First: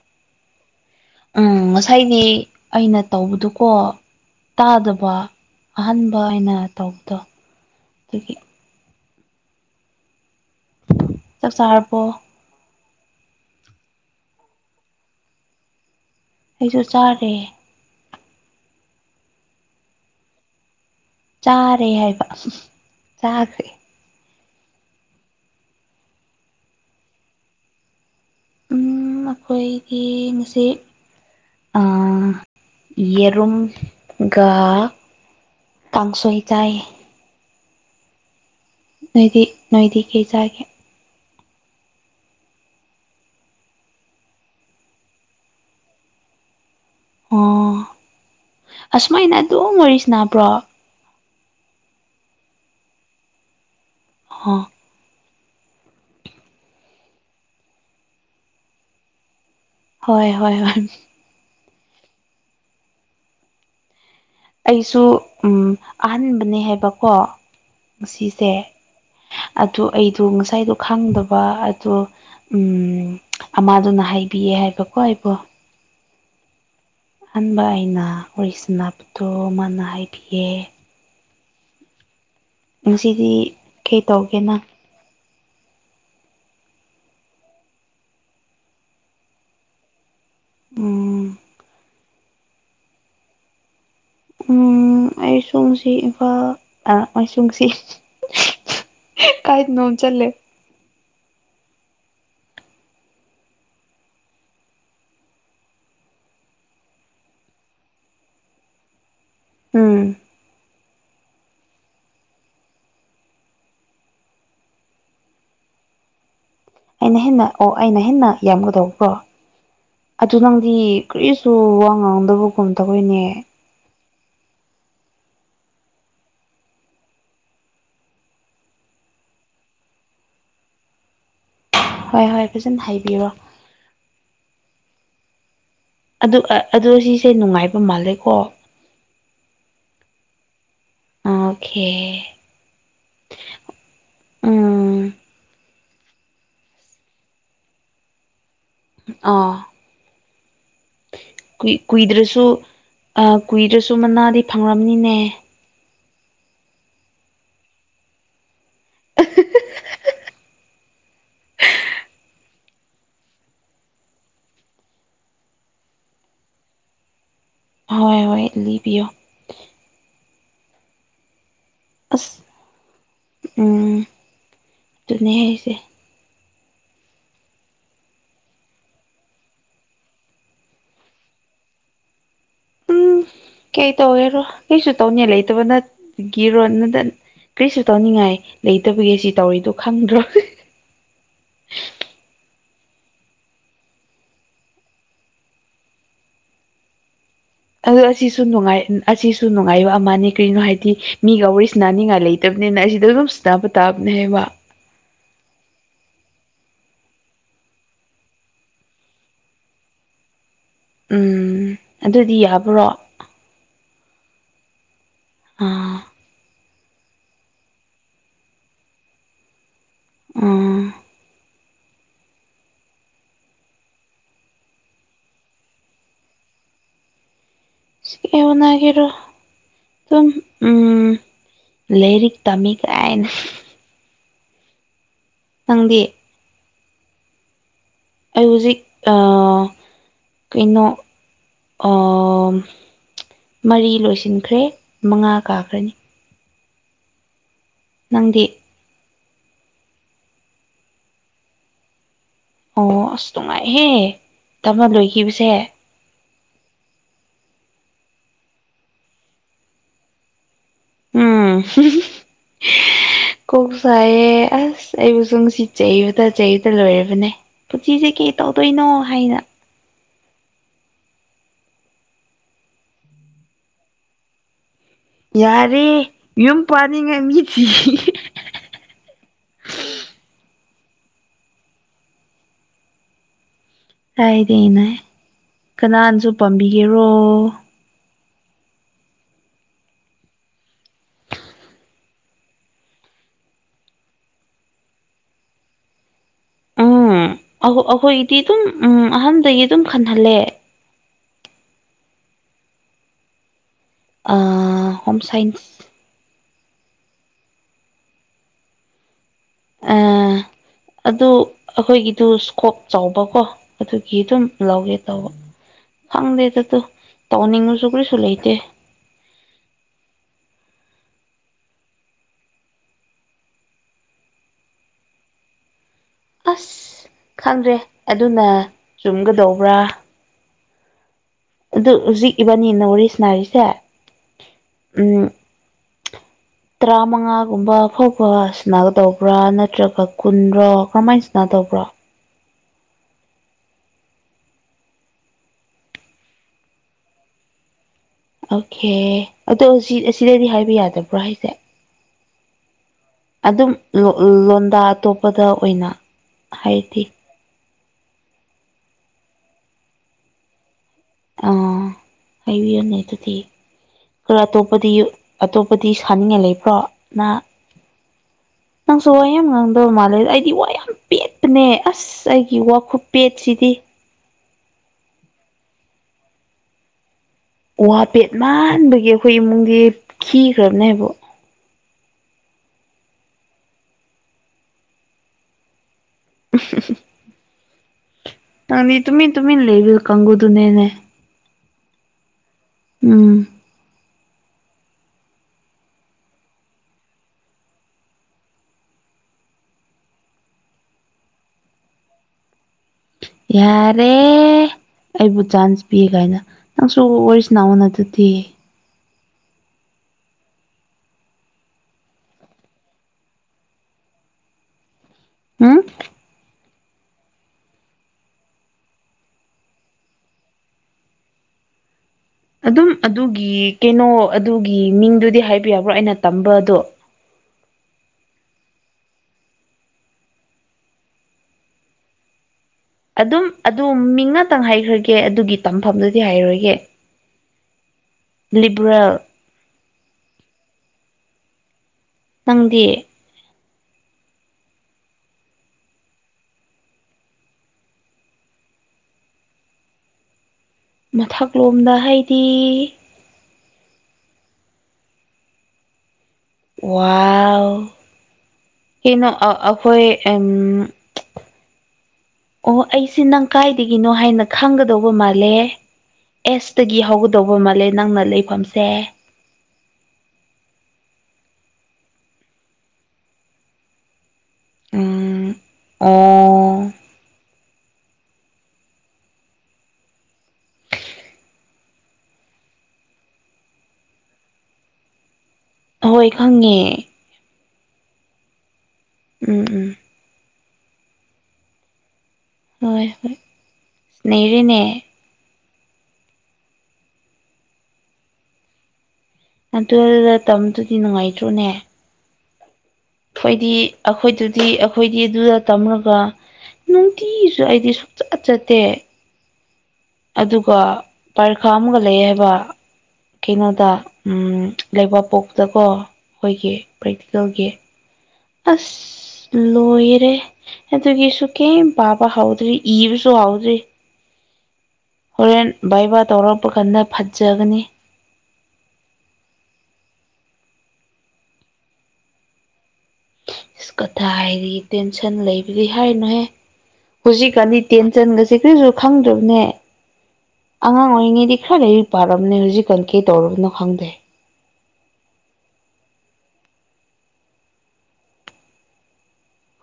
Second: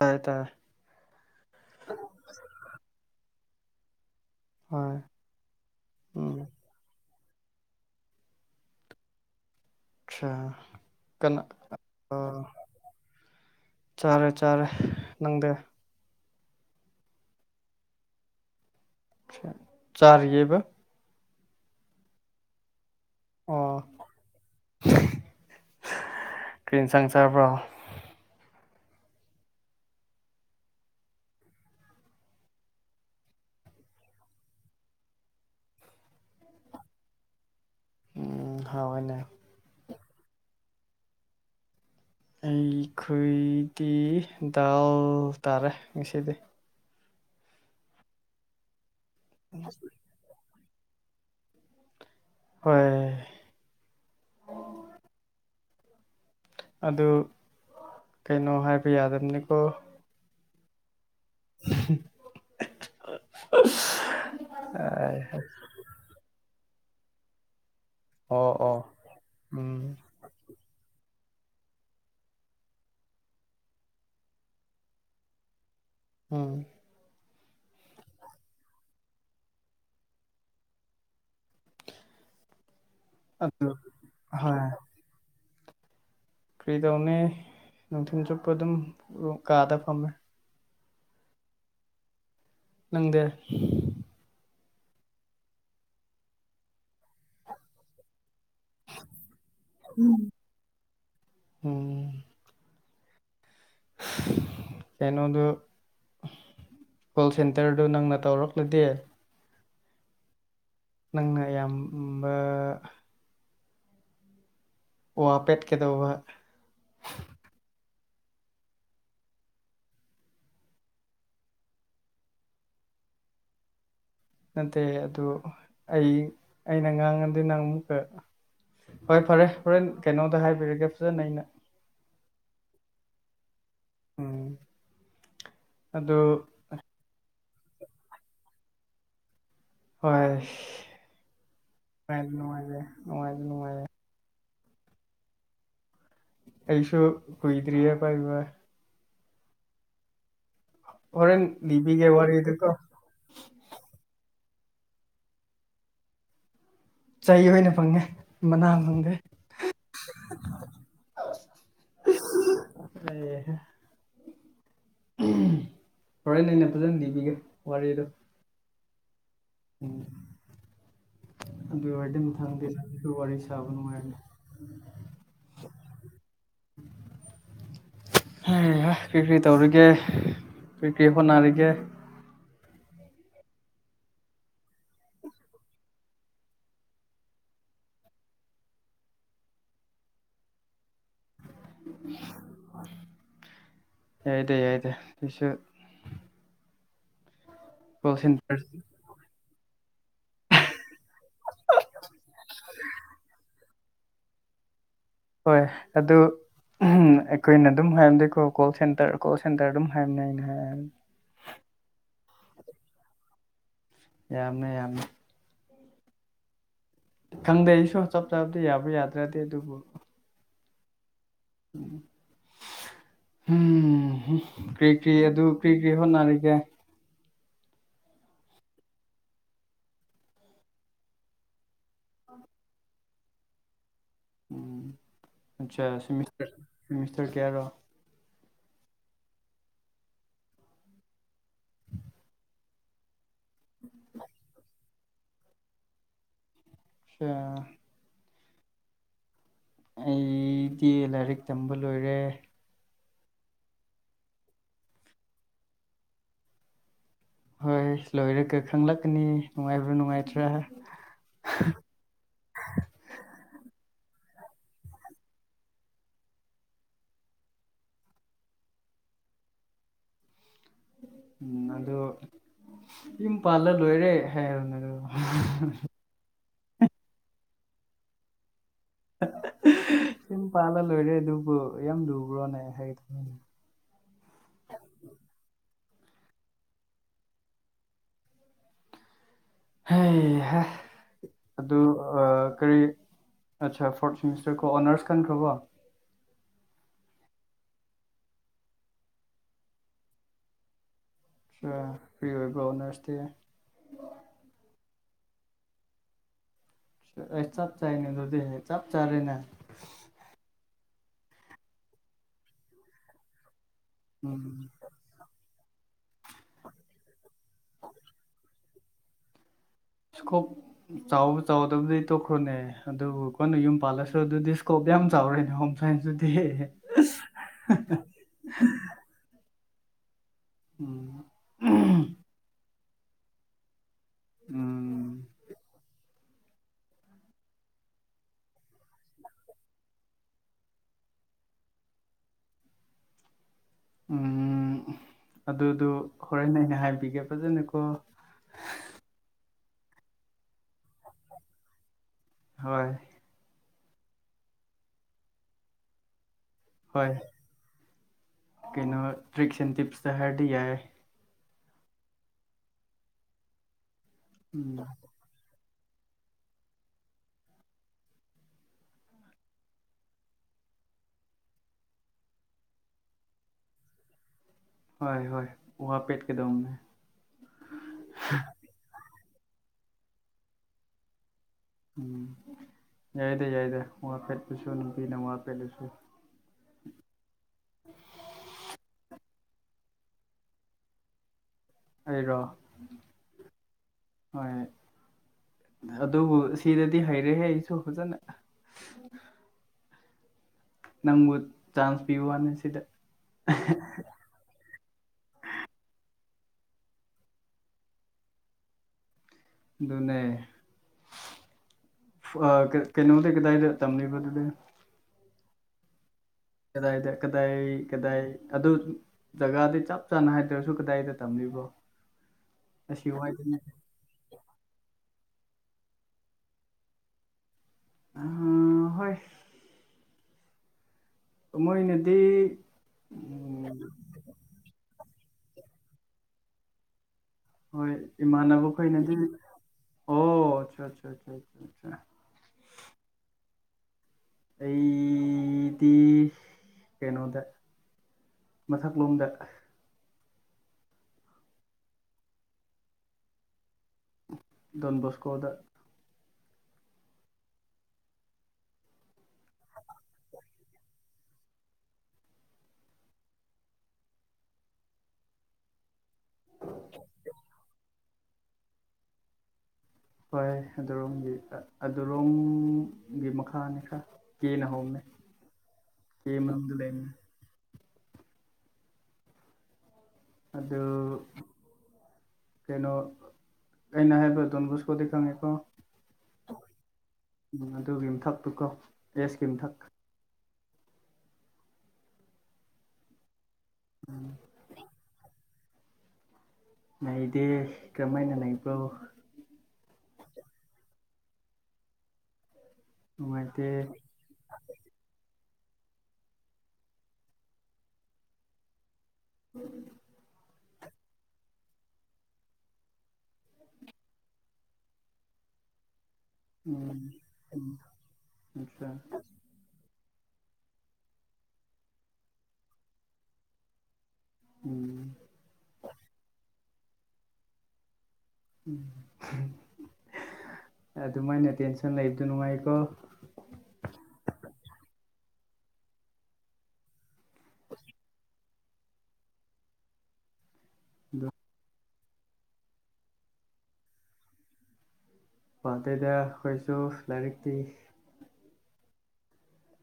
ꯇꯥꯏ ꯇꯥꯏ ꯎꯝ ꯉꯁꯥꯏꯗꯤ ꯑꯩꯅ ꯇꯧꯕꯗꯨ ꯀꯣ ꯍꯣꯏ ꯇꯥꯗꯕ ꯑꯍꯟꯥꯟꯕ ꯎꯝ ꯑꯣꯏꯅ ꯇꯧꯕꯗꯣ ꯑꯗꯨꯗꯒꯤꯦ ꯑꯆꯥ ꯀꯅꯥ ꯆꯥꯛ ꯆꯥꯔꯕꯣ ꯑ ꯆꯥꯔꯦ ꯆꯥꯔꯦ ꯅꯪꯗꯦ ꯑꯩꯁꯨ ꯆꯥꯔꯦ ꯆꯥ ꯌꯕ ꯆꯥꯔꯦ ꯍꯥꯏꯕ ꯆꯥꯈ꯭ꯔꯦ ꯀ꯭ꯔꯤꯟ ꯆꯪ ꯆꯕ꯭ꯔꯣ ꯑꯩꯈꯣꯏꯒꯤ ꯉꯁꯤ ꯑ ꯌꯦꯔꯨꯝꯒ ꯀꯁꯣꯏ ꯆꯥꯏ ꯎꯝ ꯍꯥꯎꯋꯦꯅꯦ ꯅꯣꯏꯗꯤ ꯅꯣꯏꯗꯤ ꯀꯩ ꯆꯥꯒꯦ ꯑꯩꯈꯗꯤ ꯗꯥꯎ ꯇꯥꯔꯦ ꯉꯁꯤꯗꯤ ꯑꯣ ꯑꯁꯨꯃꯥꯏꯅ ꯑꯗꯨꯝ ꯋꯥꯔꯤꯁꯤ ꯕ꯭ꯔꯣ ꯍꯣꯏ ꯍꯥ ꯑꯗꯨ ꯀꯩꯅꯣ ꯍꯥꯏꯕ ꯌꯥꯗꯕꯅꯤꯀꯣ ꯍꯣꯏ ꯍꯣꯏ ꯍꯣꯏ [unintelligible] ꯑꯩꯁꯨ ꯎꯝ ꯑꯍꯟꯕꯅꯦ ꯍꯥꯏꯕꯀꯣ ꯑꯣ ꯉꯁꯤꯁꯦ ꯑꯣ ꯑꯗꯨ ꯎꯝ ꯑꯩꯗꯣ ꯉꯁꯥꯏꯗꯣ ꯈꯪꯗꯕ ꯑꯗꯨ ꯎꯝ ꯑꯃꯥꯗꯨꯅ ꯍꯥꯏꯕꯤꯌꯦ ꯍꯥꯏꯕꯀꯣ ꯑꯩꯕꯨ ꯎꯝ ꯑꯍꯥꯟꯕ ꯑꯩꯅ ꯋꯔꯤ ꯁꯅꯥꯄꯇꯣ ꯃꯥꯅ ꯍꯥꯏꯕꯤꯌꯦ ꯉꯁꯤꯗꯤ ꯑꯗꯨ ꯀꯩ ꯇꯧꯒꯦꯅ ꯀꯔꯤꯗꯧꯅꯤ ꯅꯨꯡꯊꯤꯟ ꯆꯨꯞꯄ ꯑꯗꯨꯝ ꯀꯥꯗ ꯐꯝꯃꯦ ꯎꯝ ꯅꯪꯗꯤ ꯎꯝ ꯑꯩꯁꯨ ꯑꯁꯤ ꯏꯝꯐꯥꯜ ꯑꯩꯁꯨ ꯉꯁꯤ ꯀꯥꯏꯗꯅꯣꯃꯥ ꯆꯠꯂꯦ ꯎꯝ ꯀꯩꯅꯣ ꯑꯗꯨ ꯀꯣꯜ ꯁꯦꯟꯇꯔꯗꯨ ꯅꯪꯅ ꯇꯧꯔꯛꯂꯗꯤ ꯎꯝ ꯅꯪꯅ ꯑꯌꯥꯝꯕ ꯋꯥ ꯄꯦꯠꯀꯗꯧꯕ ꯑꯩꯅ ꯍꯦꯟꯅ ꯑꯣ ꯑꯩꯅ ꯍꯦꯟꯅ ꯌꯥꯝꯒꯗꯧꯕ꯭ꯔꯣ ꯑꯗꯨ ꯅꯪꯗꯤ ꯀꯔꯤꯁꯨ ꯋꯥ ꯉꯥꯡꯗꯕꯒꯨꯝ ꯇꯧꯋꯦꯅꯦ ꯅꯠꯇꯦ ꯑꯗꯨ ꯑꯩ ꯑꯩꯅ ꯉꯥꯡꯉꯗꯤ ꯅꯪ ꯑꯃꯨꯛꯀ ꯍꯣꯏ ꯐꯔꯦ ꯍꯣꯔꯦꯟ ꯀꯩꯅꯣꯗ ꯍꯥꯏꯕꯤꯔꯒꯦ ꯐꯖꯅ ꯑꯩꯅ ꯍꯣꯏ ꯍꯣꯏ ꯐꯖꯅ ꯍꯥꯏꯕꯤꯔꯣ ꯎꯝ ꯑꯗꯨ ꯑꯗꯨ ꯁꯤꯁꯦ ꯅꯨꯡꯉꯥꯏꯕ ꯃꯥꯜꯂꯦꯀꯣ ꯍꯣꯏ ꯑꯣꯀꯦ ꯅꯨꯡꯉꯥꯏ ꯅꯨꯡꯉꯥꯏꯌꯦ ꯅꯨꯡꯉꯥꯏꯌꯦ ꯅꯨꯡꯉꯥꯏꯌꯦ ꯎꯝ ꯑꯩꯁꯨ ꯀꯨꯏꯗ꯭ꯔꯤꯌꯦ ꯄꯥꯏꯕ ꯑꯥ ꯍꯣꯔꯦꯟ ꯨꯏ ꯂꯤꯕꯤꯒꯦ ꯀꯨꯏꯗ꯭ꯔꯁꯨ ꯋꯥꯔꯤꯗꯨꯀꯣ ꯀꯨꯏꯗ꯭ꯔꯁꯨ ꯃꯅꯥꯗꯤ ꯐꯪꯂꯝꯅꯤꯅꯦ ꯆꯩ ꯑꯣꯏꯅ ꯐꯪꯉꯦ ꯃꯅꯥ ꯐꯪꯗꯦ ꯑꯦ [unintelligible] ꯍꯣꯔꯦꯟ ꯑꯣꯏꯅ ꯐꯖꯅ ꯂꯤꯕꯤꯒꯦ ꯋꯥꯔꯤꯗꯣ ꯍꯣꯏ ꯍꯣꯏ ꯂꯤꯕꯤꯌꯣ ꯎꯝ ꯑꯗꯨ ꯑꯣꯏꯔꯗꯤ ꯑꯁ ꯃꯊꯪ ꯋꯥꯔꯤ ꯁꯥꯕ ꯅꯨꯡꯉꯥꯏꯔꯦꯗꯅ ꯑꯦ [unintelligible] ꯀꯔꯤ ꯀꯔꯤ ꯇꯧꯔꯤꯒꯦ ꯀꯔꯤ ꯀꯔꯤ ꯍꯣꯠꯅꯔꯤꯒꯦ ꯎ ꯎꯝ [unintelligible] ꯀꯩ ꯇꯧꯋꯦꯔꯣ ꯀꯩꯁꯨ ꯇꯧꯗꯦ [unintelligible] ꯂꯩꯇꯕꯅꯒꯤꯔꯣ ꯅꯗ ꯀꯔꯤꯁꯨ ꯇꯧꯅꯤꯡꯉꯥꯏ ꯂꯩꯇꯕꯒꯤ ꯁꯤ ꯇꯧꯔꯤꯗꯣ ꯈꯪꯗ꯭ꯔꯣ ꯎ [unintelligible] ꯌꯥꯏꯗ ꯌꯥꯏꯗ ꯑꯩꯁꯨ ꯀꯣꯜ ꯑꯁꯤꯁꯨ ꯁꯦꯟꯇꯔ ꯅꯨꯡꯉꯥꯏ ꯑꯁꯤꯁꯨ ꯅꯨꯡꯉꯥꯏꯕ ꯑꯃꯅꯤ ꯀꯔꯤꯅꯣ ꯍꯥꯏꯗꯤ ꯃꯤꯒ ꯋꯥꯔꯤꯁꯤꯅꯅꯤꯡꯉꯥꯏ ꯂꯩꯇꯕꯅꯤꯅ ꯑꯩꯗ ꯑꯗꯨꯝ ꯁꯤꯕ ꯇꯥꯕꯅꯦ ꯍꯥꯏꯕ ꯍꯣꯏ ꯑꯗꯨ ꯎꯝ ꯑꯩꯈꯣꯏꯅ ꯑꯗꯨꯝ ꯍꯥꯏꯔꯝꯗꯤꯀꯣ ꯀꯣꯜ ꯁꯦꯟꯇꯔ ꯀꯣꯜ ꯁꯦꯟꯇꯔ ꯑꯗꯨꯝ ꯍꯥꯏꯔꯝꯅꯦ ꯑꯩꯅ ꯍꯥꯏ ꯎꯝ ꯑꯗꯨꯗꯤ ꯌꯥꯕ꯭ꯔꯣ ꯌꯥꯕꯅꯦ ꯌꯥꯕꯅꯦ ꯑꯥ [unintelligible] ꯈꯪꯗꯦ ꯑꯩꯁꯨ ꯆꯞ ꯆꯥꯕꯗꯤ ꯌꯥꯕ꯭ꯔ ꯌꯥꯗ꯭ꯔꯗꯤ ꯑꯗꯨꯕꯨ ꯎꯝ [unintelligible] ꯎꯝ ꯀꯔꯤ ꯀꯔꯤ ꯑꯗꯨ ꯀꯔꯤ ꯀꯔꯤ ꯍꯣꯠꯅꯔꯤꯒꯦ ꯀꯩ ꯍꯣꯠꯅꯒꯦꯔꯣ ꯑꯗꯨꯝ ꯎꯝ ꯂꯥꯏꯔꯤꯛ ꯇꯝꯃꯤ ꯀꯥꯏꯅ ꯎꯝ ꯑꯆꯥ ꯅꯪꯗꯤ ꯁꯦꯃꯤꯁꯇꯔ ꯁꯦꯃꯤꯁꯇꯔ ꯀꯌꯥꯔꯣ ꯑꯩ ꯍꯧꯖꯤꯛ ꯑ ꯀꯩꯅꯣ ꯑ ꯃꯔꯤ ꯂꯣꯏꯁꯤꯟꯈ꯭ꯔꯦ ꯃꯉꯥ ꯀꯥꯈ꯭ꯔꯅꯤ ꯑꯆꯥ ꯅꯪꯗꯤ ꯑꯩꯗꯤ ꯂꯥꯏꯔꯤꯛ ꯇꯝꯕ ꯂꯣꯏꯔꯦ ꯑꯣ ꯑꯁ ꯅꯨꯡꯉꯥꯏꯍꯦ ꯇꯝꯕ ꯂꯣꯏꯈꯤꯕꯁꯦ ꯍꯣꯏ ꯂꯣꯏꯔꯒ ꯈꯪꯂꯛꯀꯅꯤ ꯅꯨꯡꯉꯥꯏꯕ꯭ꯔ ꯅꯨꯡꯉꯥꯏꯇ꯭ꯔ ꯎꯝ ꯀꯣꯛ ꯆꯥꯏꯑꯦ ꯑꯁ ꯑꯩꯕꯨꯁꯨ ꯉꯁꯤ ꯆꯩꯕꯗ ꯆꯩꯕꯗ ꯂꯣꯏꯔꯕꯅꯦ ꯄꯨꯟꯁꯤꯁꯦ ꯀꯩ ꯇꯧꯗꯣꯏꯅꯣ ꯍꯥꯏꯅ ꯎꯝ ꯑꯗꯨ ꯌꯨꯝꯄꯥꯜꯂ ꯂꯣꯏꯔꯦ ꯍꯥꯏꯔꯣꯅ ꯑꯗꯣ [unintelligible] ꯌꯥꯔꯦ ꯌꯨꯝ ꯄꯥꯟꯅꯤꯡꯉꯥꯏ ꯃꯤ ꯊꯤꯔꯤ ꯌꯨꯝ ꯄꯥꯜꯂ ꯂꯣꯏꯔꯦ ꯑꯗꯨꯕꯨ ꯌꯥꯝ ꯂꯨꯕ꯭ꯔꯣꯅꯦ ꯍꯥꯏꯗꯤ ꯍꯥꯏꯗꯦꯅꯦ ꯀꯅꯥꯅꯁꯨ ꯄꯥꯝꯕꯤꯒꯦꯔꯣ ꯍꯦ ꯍꯦ ꯑꯗꯨ ꯀꯔꯤ ꯑꯆꯥ ꯐꯣꯔꯠ ꯁꯃꯤꯁꯇꯔꯀꯣ ꯑꯣꯅꯔꯁ ꯈꯜꯈꯔꯕꯣ ꯑꯩꯈꯣꯏꯗꯤ ꯑꯗꯨꯝ ꯎꯝ ꯑꯍꯟꯗꯒꯤ ꯑꯗꯨꯝ ꯈꯟꯍꯜꯂꯦ ꯀꯔꯤ ꯑꯣꯏꯕꯔ ꯑꯣꯅꯔꯁꯇꯤ ꯑ ꯍꯣꯝ ꯁꯥꯏꯟꯁ ꯆꯞ ꯆꯥꯏꯅꯦ ꯑꯗꯨꯗꯤ ꯆꯞ ꯆꯥꯔꯦꯅꯦ ꯑ ꯑꯗꯨ ꯑꯩꯈꯣꯏꯒꯤꯗꯨ ꯏꯁꯀꯣꯞ ꯆꯥꯎꯕꯀꯣ ꯑꯗꯨꯒꯤ ꯑꯗꯨꯝ ꯎꯝ ꯂꯧꯒꯦ ꯇꯧꯕ ꯈꯪꯗꯦꯗꯣ ꯇꯧꯅꯤꯡꯉꯥꯏꯁꯨ ꯀꯩꯝꯇ ꯂꯩꯇꯦ ꯏꯁꯀꯣꯞ ꯆꯥꯎꯕ ꯆꯥꯎꯗꯕꯗꯤ ꯇꯣꯛꯈ꯭ꯔꯣꯅꯦ ꯑꯗꯨꯕꯨ ꯑꯩꯈꯣꯏꯅ ꯌꯨꯝ ꯄꯥꯜꯂꯁꯨ ꯑꯗꯨꯗꯤ ꯏꯁꯀꯣꯞ ꯌꯥꯝ ꯆꯥꯎꯔꯦꯅꯦ ꯍꯣꯝ ꯁꯥꯏꯟꯁꯇꯨꯗꯤ ꯑꯁ ꯈꯪꯗ꯭ꯔꯦ ꯑꯗꯨꯅ ꯆꯨꯝꯒꯗꯧꯕ꯭ꯔ ꯎꯝ ꯑꯗꯨ ꯍꯧꯖꯤꯛ ꯏꯕꯥꯅꯤꯅ ꯋꯥꯔꯤꯁꯅꯥꯔꯤꯁꯦ ꯎꯝ ꯇꯔꯥꯃꯉꯥꯒꯨꯝꯕ ꯐꯥꯎꯕ ꯁꯥꯅꯒꯗꯧꯕ꯭ꯔ ꯅꯠꯇ꯭ꯔꯒ ꯀꯨꯟꯔꯣ ꯀꯔꯝꯍꯥꯏꯅ ꯁꯥꯅ ꯇꯧꯕ꯭ꯔ ꯎꯝ ꯑꯗꯨꯗꯨ ꯍꯣꯔꯦꯟ ꯑꯩꯅ ꯍꯥꯏꯕꯤꯒꯦ ꯐꯖꯅꯀꯣ ꯑꯣꯀꯦ ꯑꯗꯣ ꯑꯁꯤꯗꯗꯤ ꯍꯥꯏꯕ ꯌꯥꯗꯕ꯭ꯔꯣ ꯍꯥꯏꯁꯦ ꯍꯣꯏ ꯑꯗꯨꯝ ꯂꯣꯟꯗꯥ ꯑꯇꯣꯞꯄꯗ ꯑꯣꯏꯅ ꯍꯥꯏꯗꯤ ꯍꯣꯏ ꯀꯩꯅꯣ ꯇꯔꯤꯛꯁ ꯑꯦꯟ ꯇꯤꯞꯁꯇ ꯍꯥꯏꯔꯗꯤ ꯌꯥꯏ ꯑ ꯍꯥꯏꯕꯤꯌꯨꯅꯦ ꯑꯗꯨꯗꯤ ꯈꯔ ꯎꯝ ꯑꯇꯣꯞꯄꯗꯤ ꯕꯨꯗꯤ ꯁꯥꯅꯤꯡꯉꯥꯏ ꯂꯩꯕ꯭ꯔꯣ ꯅꯪ [inaudible] ꯅꯪꯁꯨ ꯋꯥ ꯌꯥꯝ ꯉꯥꯡꯗꯕ ꯃꯥꯜꯂꯦ ꯑꯩꯗꯤ ꯋꯥ ꯌꯥꯝ ꯄꯦꯠꯄꯅꯦ ꯑꯁ ꯑꯩꯒꯤ ꯋꯥ ꯈꯨꯄꯦꯠꯁꯤꯗꯤ ꯍꯣꯏ ꯍꯣꯏ ꯋꯥꯄꯦꯠ ꯀꯗꯧꯅꯦ ꯋꯥ ꯄꯦꯠ ꯃꯟꯕꯒꯤ ꯑꯩꯈꯣꯏ ꯏꯃꯨꯡꯗꯤ ꯈꯤꯈꯔꯕꯅꯦꯕꯣ ꯎꯝ ꯌꯥꯏꯗ ꯌꯥꯏꯗ ꯋꯥ ꯄꯦꯠꯄꯁꯨ ꯅꯨꯄꯤꯅ ꯋꯥ ꯄꯦꯠꯂꯁꯨ [unintelligible] ꯑꯪꯅꯤ ꯇꯃꯤ ꯇꯃꯤ ꯂꯩꯕꯤ ꯀꯪꯒꯨꯗꯨꯅꯦꯅꯦ ꯑꯩꯔꯣ ꯎꯝ ꯍꯣꯏ ꯑꯗꯨꯕꯨ ꯁꯤꯗꯗꯤ ꯍꯩꯔꯦꯍꯦ ꯑꯩꯁꯨ ꯐꯖꯅ ꯅꯪꯕꯨ ꯆꯥꯟꯁ ꯄꯤꯕ ꯋꯥꯅꯤ ꯁꯤꯗ ꯌꯥꯔꯦ ꯑꯩꯕꯨ ꯆꯥꯟꯁ ꯄꯤ ꯀꯥꯏꯅ ꯅꯪꯁꯨꯣ ꯑꯣꯏꯣꯏꯁꯅꯎꯅ ꯑꯗꯨꯗꯤ ꯑꯗꯨꯅꯦ ꯑ ꯀ ꯀꯩꯅꯣꯗꯤ ꯀꯗꯥꯏꯗ ꯇꯝꯅꯤꯕꯗꯨꯗ ꯍꯥꯝ ꯀꯗꯥꯏꯗ ꯀꯗꯥꯏ ꯀꯗꯥꯏ ꯑꯗꯨ ꯖꯒꯥꯗꯤ ꯆꯞ ꯆꯥꯅ ꯍꯥꯏꯗ꯭ꯔꯁꯨ ꯀꯗꯥꯏꯗ ꯇꯝꯂꯤꯕ ꯑꯣ ꯑꯗꯨꯝ ꯑꯗꯨꯒꯤ ꯀꯩꯅꯣ ꯑꯗꯨꯒꯤ ꯃꯤꯡꯗꯨ ꯗꯤ ꯍꯥꯏꯕ ꯌꯥꯕ꯭ꯔꯣ ꯑꯩꯅ ꯇꯝꯕꯗꯣ ꯍꯣꯏ ꯃꯣꯏꯅꯗꯤ ꯑꯗꯨꯝ ꯑꯗꯨ ꯃꯤꯡ ꯉꯥꯛꯇꯪ ꯍꯥꯏꯈ꯭ꯔꯒꯦ ꯑꯗꯨꯒꯤ ꯇꯝꯐꯝꯗꯨꯗꯤ ꯍꯥꯏꯔꯣꯏꯒꯦ ꯍꯣꯏ ꯏꯃꯥꯟꯅꯕ ꯂꯤꯕꯔꯦꯜ ꯐꯩꯅꯗꯤ ꯑꯣ ꯑ ꯑ ꯅꯪꯗꯤ ꯑꯩꯗꯤ ꯀꯩꯅꯣꯗ ꯃꯊꯛꯂꯣꯝꯗ ꯃꯊꯛꯂꯣꯝꯗ ꯍꯥꯏꯗꯤ ꯗꯣꯟꯕꯣꯁꯀꯣꯗ ꯋꯥꯎ ꯀꯩꯅꯣ ꯑ ꯑꯩꯈꯣꯏ ꯎ ꯑꯣ ꯑꯩꯁꯦ ꯅꯪ ꯀꯥꯏꯗꯒꯤꯅꯣ ꯍꯥꯏꯅ ꯈꯪꯒꯗꯧꯕ ꯃꯥꯜꯂꯦ ꯑꯦꯁꯇꯒꯤ ꯍꯧꯒꯗꯧꯕ ꯃꯥꯜꯂꯦ ꯅꯪꯅ ꯂꯩꯐꯝꯁꯦ ꯍꯣꯏ ꯑꯗꯨꯔꯣꯝꯒꯤ ꯑꯗꯨꯔꯣꯝꯒꯤ ꯃꯈꯥꯅꯤ ꯈꯔ ꯀ ꯅꯍꯅꯦ ꯎꯝ ꯑꯣ ꯀ ꯃꯔꯗ ꯂꯩ ꯑꯗꯣ ꯀꯩꯅꯣ ꯑꯩꯅ ꯍꯥꯏꯕ꯭ꯔ ꯑꯗꯨꯣꯟꯒꯁꯀꯣꯗꯤ ꯈꯪꯉꯤꯀꯣ ꯍꯣꯏ ꯈꯪꯉꯦ ꯎꯝ ꯑꯗꯨꯒꯤ ꯃꯊꯛꯇꯨ ꯀꯣ ꯑꯦꯦꯁꯀꯤ ꯎꯝ ꯃꯊꯛ ꯎꯝ ꯍꯣꯏ ꯍꯣꯏ ꯁꯅꯦꯔꯤꯅꯦ ꯂꯩꯗꯦ ꯀꯔꯝꯍꯥꯏꯅ ꯂꯩꯕ꯭ꯔꯣ ꯑꯗꯨꯗ ꯇꯝꯕꯗꯨꯗꯤ ꯅꯨꯡꯉꯥꯏꯇ꯭ꯔꯣꯅꯦ ꯅꯨꯡꯉꯥꯏꯇꯦ ꯑꯩꯈꯣꯏꯗꯤ ꯑꯩꯈꯣꯏꯗꯨꯗꯤ ꯑꯩꯈꯣꯏꯗꯤ ꯑꯗꯨꯗ ꯇꯝꯔꯒ ꯅꯨꯡꯇꯤꯁꯨ ꯑꯩꯗꯤ ꯁꯨꯡꯛꯆꯠ ꯆꯠꯇꯦ ꯎꯝ ꯑꯗꯨꯒ ꯄꯔꯤꯈꯥ ꯑꯃꯒ ꯂꯩ ꯍꯥꯏꯕ ꯀꯩꯅꯣꯗ ꯎ ꯂꯩꯕꯥꯛ ꯄꯣꯛꯄꯗꯀꯣ ꯑꯩꯈꯣꯏꯒꯤ ꯎꯝ ꯄ꯭ꯔꯦꯛꯇꯤꯀꯦꯜꯒꯤ ꯎꯝ ꯑꯠꯆꯥ ꯑꯁ ꯂꯣꯏꯌꯦ ꯑꯦ ꯑꯗꯨꯒꯤꯁꯨ ꯀꯦ ꯕꯥ ꯍꯥꯎꯗ꯭ꯔꯔꯤ ꯏꯕꯁꯨ ꯍꯥꯎꯗ꯭ꯔꯤ ꯎꯝ ꯍꯣꯔꯦꯟ ꯕꯥꯏ ꯕꯥ ꯇꯧꯔꯛꯄ ꯀꯥꯟꯗ ꯐꯠꯖꯒꯅꯤ ꯎꯝ ꯑꯗꯨꯃꯥꯏꯅ ꯇꯦꯟꯁꯟ ꯂꯩꯕꯗꯣ ꯅꯨꯡꯉꯥꯏꯀꯣ ꯑꯁ ꯀꯊꯥ ꯍꯥꯏꯔꯤ ꯇꯦꯟꯁꯟ ꯂꯩꯕꯗꯤ ꯍꯥꯏꯔꯤꯅꯨꯍꯦ ꯍꯧꯖꯤꯛꯀꯥꯟꯗꯤ ꯇꯦꯟꯁꯟꯒꯁꯦ ꯀꯔꯤꯁꯨ ꯈꯪꯗ꯭ꯔꯕꯅꯦ ꯑꯉꯥꯡ ꯑꯗꯨ ꯑꯣꯏꯔꯤꯉꯩꯗꯤ ꯈꯔꯗꯤ ꯄꯥꯔꯝꯅꯦ ꯍꯧꯖꯤꯛ ꯀꯟ ꯀꯩ ꯇꯧꯔꯕꯅꯣ ꯈꯪꯗꯦ ꯄꯗꯇꯩꯗ ꯑꯩꯈꯣꯏꯁꯨ ꯂꯥꯏꯔꯤꯛꯇꯤ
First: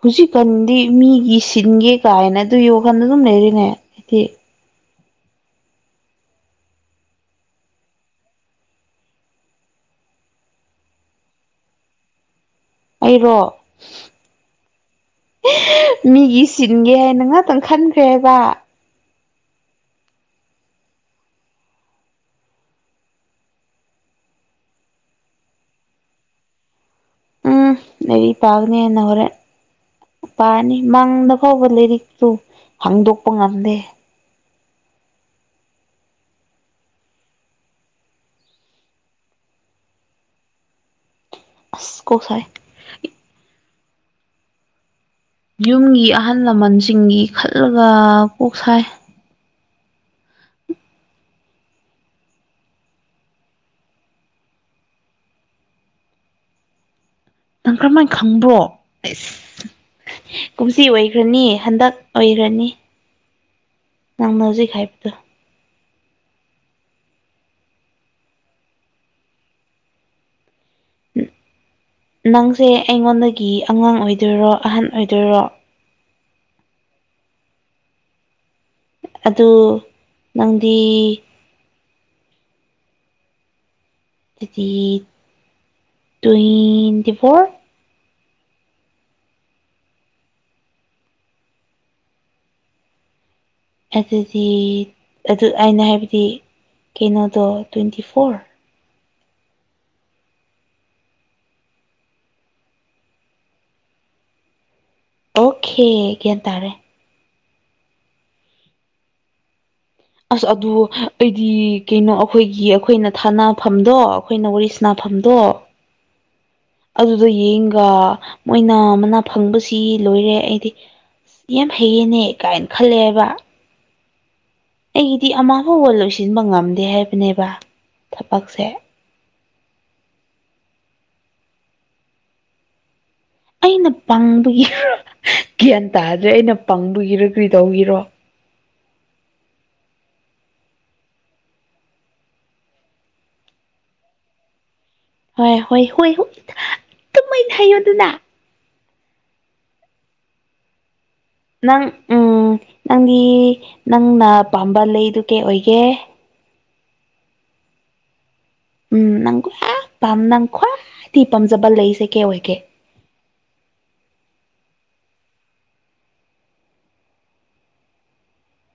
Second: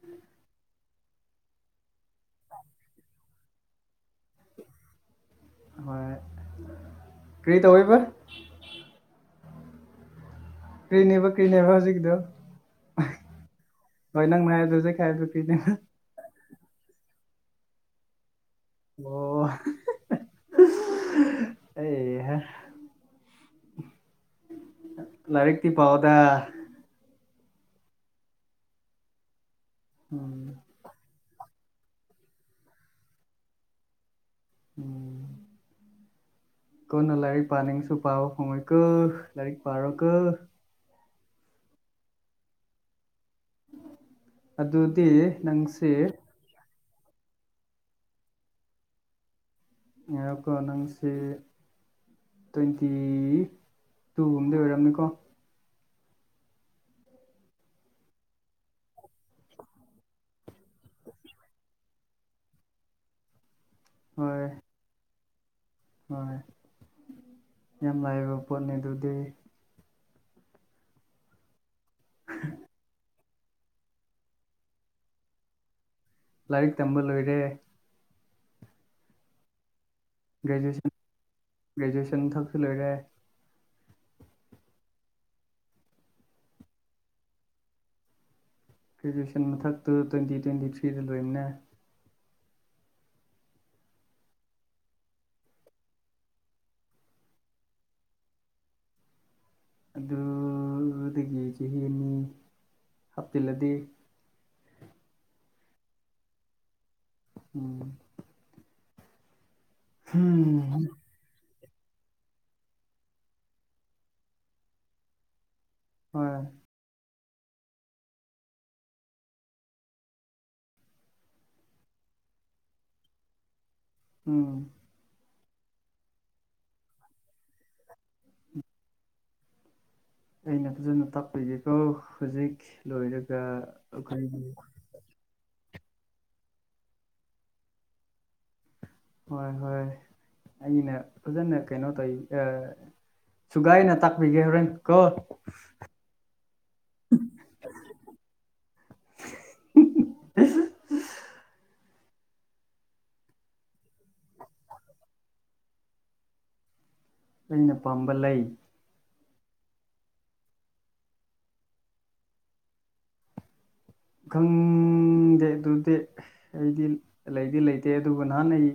ꯍꯧꯖꯤꯛꯀꯥꯟꯗꯤ ꯃꯤꯒꯤ ꯁꯤꯟꯒꯦ ꯀꯥꯏꯅ ꯑꯗꯨ ꯌꯣꯀꯥꯟꯗ ꯑꯗꯨꯝ ꯂꯩꯔꯤꯅꯦ ꯍꯥꯏ ꯍꯣꯏ ꯀꯔꯤ ꯇꯧꯋꯕ ꯀ꯭ꯔꯤꯅꯦꯕ ꯀ꯭ꯔꯤꯅꯦꯕ ꯍꯧꯖꯤꯛꯀꯤꯗ ꯑꯩꯔꯣ ꯍꯧꯖꯤꯛ ꯍꯥꯏꯕꯗꯣ ꯀꯔꯤꯅꯦꯕ ꯃꯤꯒꯤ ꯆꯤꯟꯒꯦ ꯍꯥꯏꯅꯅꯥꯛ ꯑꯗꯨꯪ ꯈꯟꯈ꯭ꯔꯦꯕ ꯑꯣ ꯑꯦꯍ ꯂꯥꯏꯔꯤꯛꯛꯇꯛꯇꯤ ꯄꯥꯎꯗ ꯎꯝ ꯂꯩꯔꯤ ꯄꯥꯒꯅꯤꯅ ꯍꯣꯔꯦꯟ ꯎꯝ ꯄꯥꯅꯤ ꯃꯥꯡꯗ ꯑꯐꯕ ꯂꯥꯏꯔꯤꯛꯇꯛꯇꯨ ꯍꯥꯡꯗꯣꯛꯄ ꯉꯝꯗꯦ ꯎꯝ ꯀꯣꯟꯅ ꯂꯥꯏꯔꯤꯛ ꯄꯥꯅꯤꯡꯁꯨ ꯄꯥ ꯍꯣꯡꯉꯣꯏꯀꯣ ꯂꯥꯏꯔꯤꯛ ꯄꯥꯔꯣ ꯀꯣ ꯑꯁ ꯀꯣꯁꯥꯏ ꯑꯗꯨ ꯌꯨꯝꯒꯤ ꯑꯍꯜ ꯂꯃꯟꯁꯤꯡꯒꯤ ꯈꯜꯂꯒ ꯀꯣꯛ ꯁꯥꯏ ꯌꯥꯀꯣꯅꯪꯁꯤ ꯇ꯭ꯋꯦꯟꯇꯤ ꯇꯨꯒꯨꯝꯕꯗꯤ ꯑꯣꯏꯔꯝꯅꯤꯀꯣ ꯅꯪ ꯀꯔꯝꯍꯥꯏꯅ ꯈꯪꯕ꯭ꯔꯣ ꯑꯩꯁ ꯀꯨꯝꯁꯤ ꯑꯣꯏꯈ꯭ꯔꯅꯤ ꯍꯟꯗꯛ ꯑꯣꯏꯈ꯭ꯔꯅꯤ ꯅꯪꯅ ꯍꯣꯏ ꯍꯧꯖꯤꯛ ꯍꯥꯏꯕꯗꯨꯣ ꯍꯣꯏ ꯌꯥꯝ ꯂꯥꯏꯕ ꯄꯣꯠꯅꯤ ꯑꯗꯨꯗꯤ ꯅꯪꯁꯦ ꯑꯩꯉꯣꯟꯗꯒꯤ ꯑꯉꯥꯡ ꯑꯣꯏꯗꯣꯏꯔꯣ ꯑꯍꯟ ꯑꯣꯏꯗꯣꯏꯔꯣ ꯂꯥꯏꯛ ꯇꯝꯕ ꯂ ꯑꯣꯏꯣꯏꯔꯦ ꯑꯗꯨ ꯅꯪꯗꯤ ꯒ꯭ꯔꯦꯖꯨꯑꯦꯁꯟ ꯊꯛꯆꯜꯂꯔꯦ ꯇ꯭ꯋꯦꯟꯇꯤ ꯐꯣꯔ ꯒ꯭ꯔꯦꯖꯨꯋꯦꯁꯟ ꯃꯊꯛꯇꯨ ꯇ꯭ꯋꯦꯟꯇꯤ ꯇ꯭ꯋꯦꯟꯇꯤ ꯊ꯭ꯔꯤꯗ ꯂꯣꯏꯕꯅꯦ ꯑꯗꯨꯗꯤ ꯑꯗꯨ ꯑꯩꯅ ꯍꯥꯏꯕꯗꯤ ꯀꯩꯅꯣꯗꯣ ꯇ꯭ꯋꯦꯟꯇꯤ ꯐꯣꯔ ꯑꯗꯨ ꯑꯗꯨꯗꯒꯤ ꯆꯍꯤ ꯑꯅꯤ ꯍꯥꯞꯆꯤꯜꯂꯗꯤ ꯑꯣꯀꯦ ꯀꯦ ꯇꯥꯔꯦ ꯎꯝ ꯑꯁ ꯑꯗꯨ ꯎꯝ ꯑꯩꯗꯤ ꯀꯩꯅꯣ ꯑꯩꯈꯣꯏꯒꯤ ꯑꯩꯈꯣꯏꯅ ꯊꯥꯅꯐꯝꯗꯣ ꯑꯩꯈꯣꯏꯅ ꯋꯥꯔꯤ ꯁꯅꯥꯐꯝꯗꯣ ꯍꯣꯏ ꯑꯗꯨꯗꯣ ꯌꯦꯡꯒ ꯃꯣꯏꯅ ꯃꯅꯥ ꯐꯪꯕꯁꯤ ꯂꯣꯏꯔꯦ ꯑꯩꯗꯤ ꯌꯥꯝ ꯍꯩꯌꯦꯅꯦ ꯀꯥꯏꯅ ꯈꯜꯂꯦꯕ ꯎꯝ ꯑꯩꯒꯤꯗꯤ ꯑꯃ ꯐꯥꯎꯕ ꯂꯣꯏꯁꯤꯟꯕ ꯉꯝꯗꯦ ꯍꯥꯏꯕꯅꯦꯕ ꯊꯕꯛꯁꯦ ꯑꯩꯅ ꯐꯖꯅ ꯇꯥꯛꯄꯤꯒꯦꯀꯣ ꯍꯧꯖꯤꯛ ꯂꯣꯏ ꯑꯩꯅ ꯄꯪꯕꯒꯤ ꯒ꯭ꯌꯥꯟ ꯇꯥꯗ꯭ꯔꯦ ꯑꯩꯅ ꯄꯪꯕꯒꯤꯔ ꯀꯔꯤꯗꯧꯒꯤꯔꯣ ꯍꯣꯏ ꯍꯣꯏ ꯑꯩꯅ ꯐꯖꯅ ꯀꯩꯅꯣ ꯇꯧꯋ ꯁꯨꯒꯥꯏꯅ ꯇꯥꯛꯄꯤꯒꯦ ꯍꯣꯔꯦꯟ ꯀꯣ ꯍꯣꯏ ꯍꯣꯏ ꯍꯣꯏ ꯇꯨꯝꯃꯩꯅ ꯍꯥꯏꯌꯣ ꯑꯗꯨꯅ [unintelligible] ꯅꯪ ꯎꯝ ꯅꯪꯗꯤ ꯅꯪꯅ ꯄꯥꯝꯕ ꯂꯩꯗꯨ ꯀꯩ ꯑꯣꯏꯒꯦ ꯑꯩꯅ ꯄꯥꯝꯕ ꯂꯩ ꯎꯝ ꯅꯪ ꯈ꯭ꯋꯥ ꯅꯪ ꯈ꯭ꯋꯥꯏꯗꯗꯒꯤ ꯄꯥꯝꯖꯕ ꯂꯩꯁꯦ ꯀꯩ ꯑꯣꯏꯒꯦ ꯈꯪ ꯈꯪꯗꯦ ꯑꯗꯨꯗꯤ ꯑꯩꯗꯤ ꯂꯩꯗꯤ ꯂꯩꯇꯦ ꯑꯗꯨꯕꯨ ꯅꯍꯥꯟ ꯑꯩ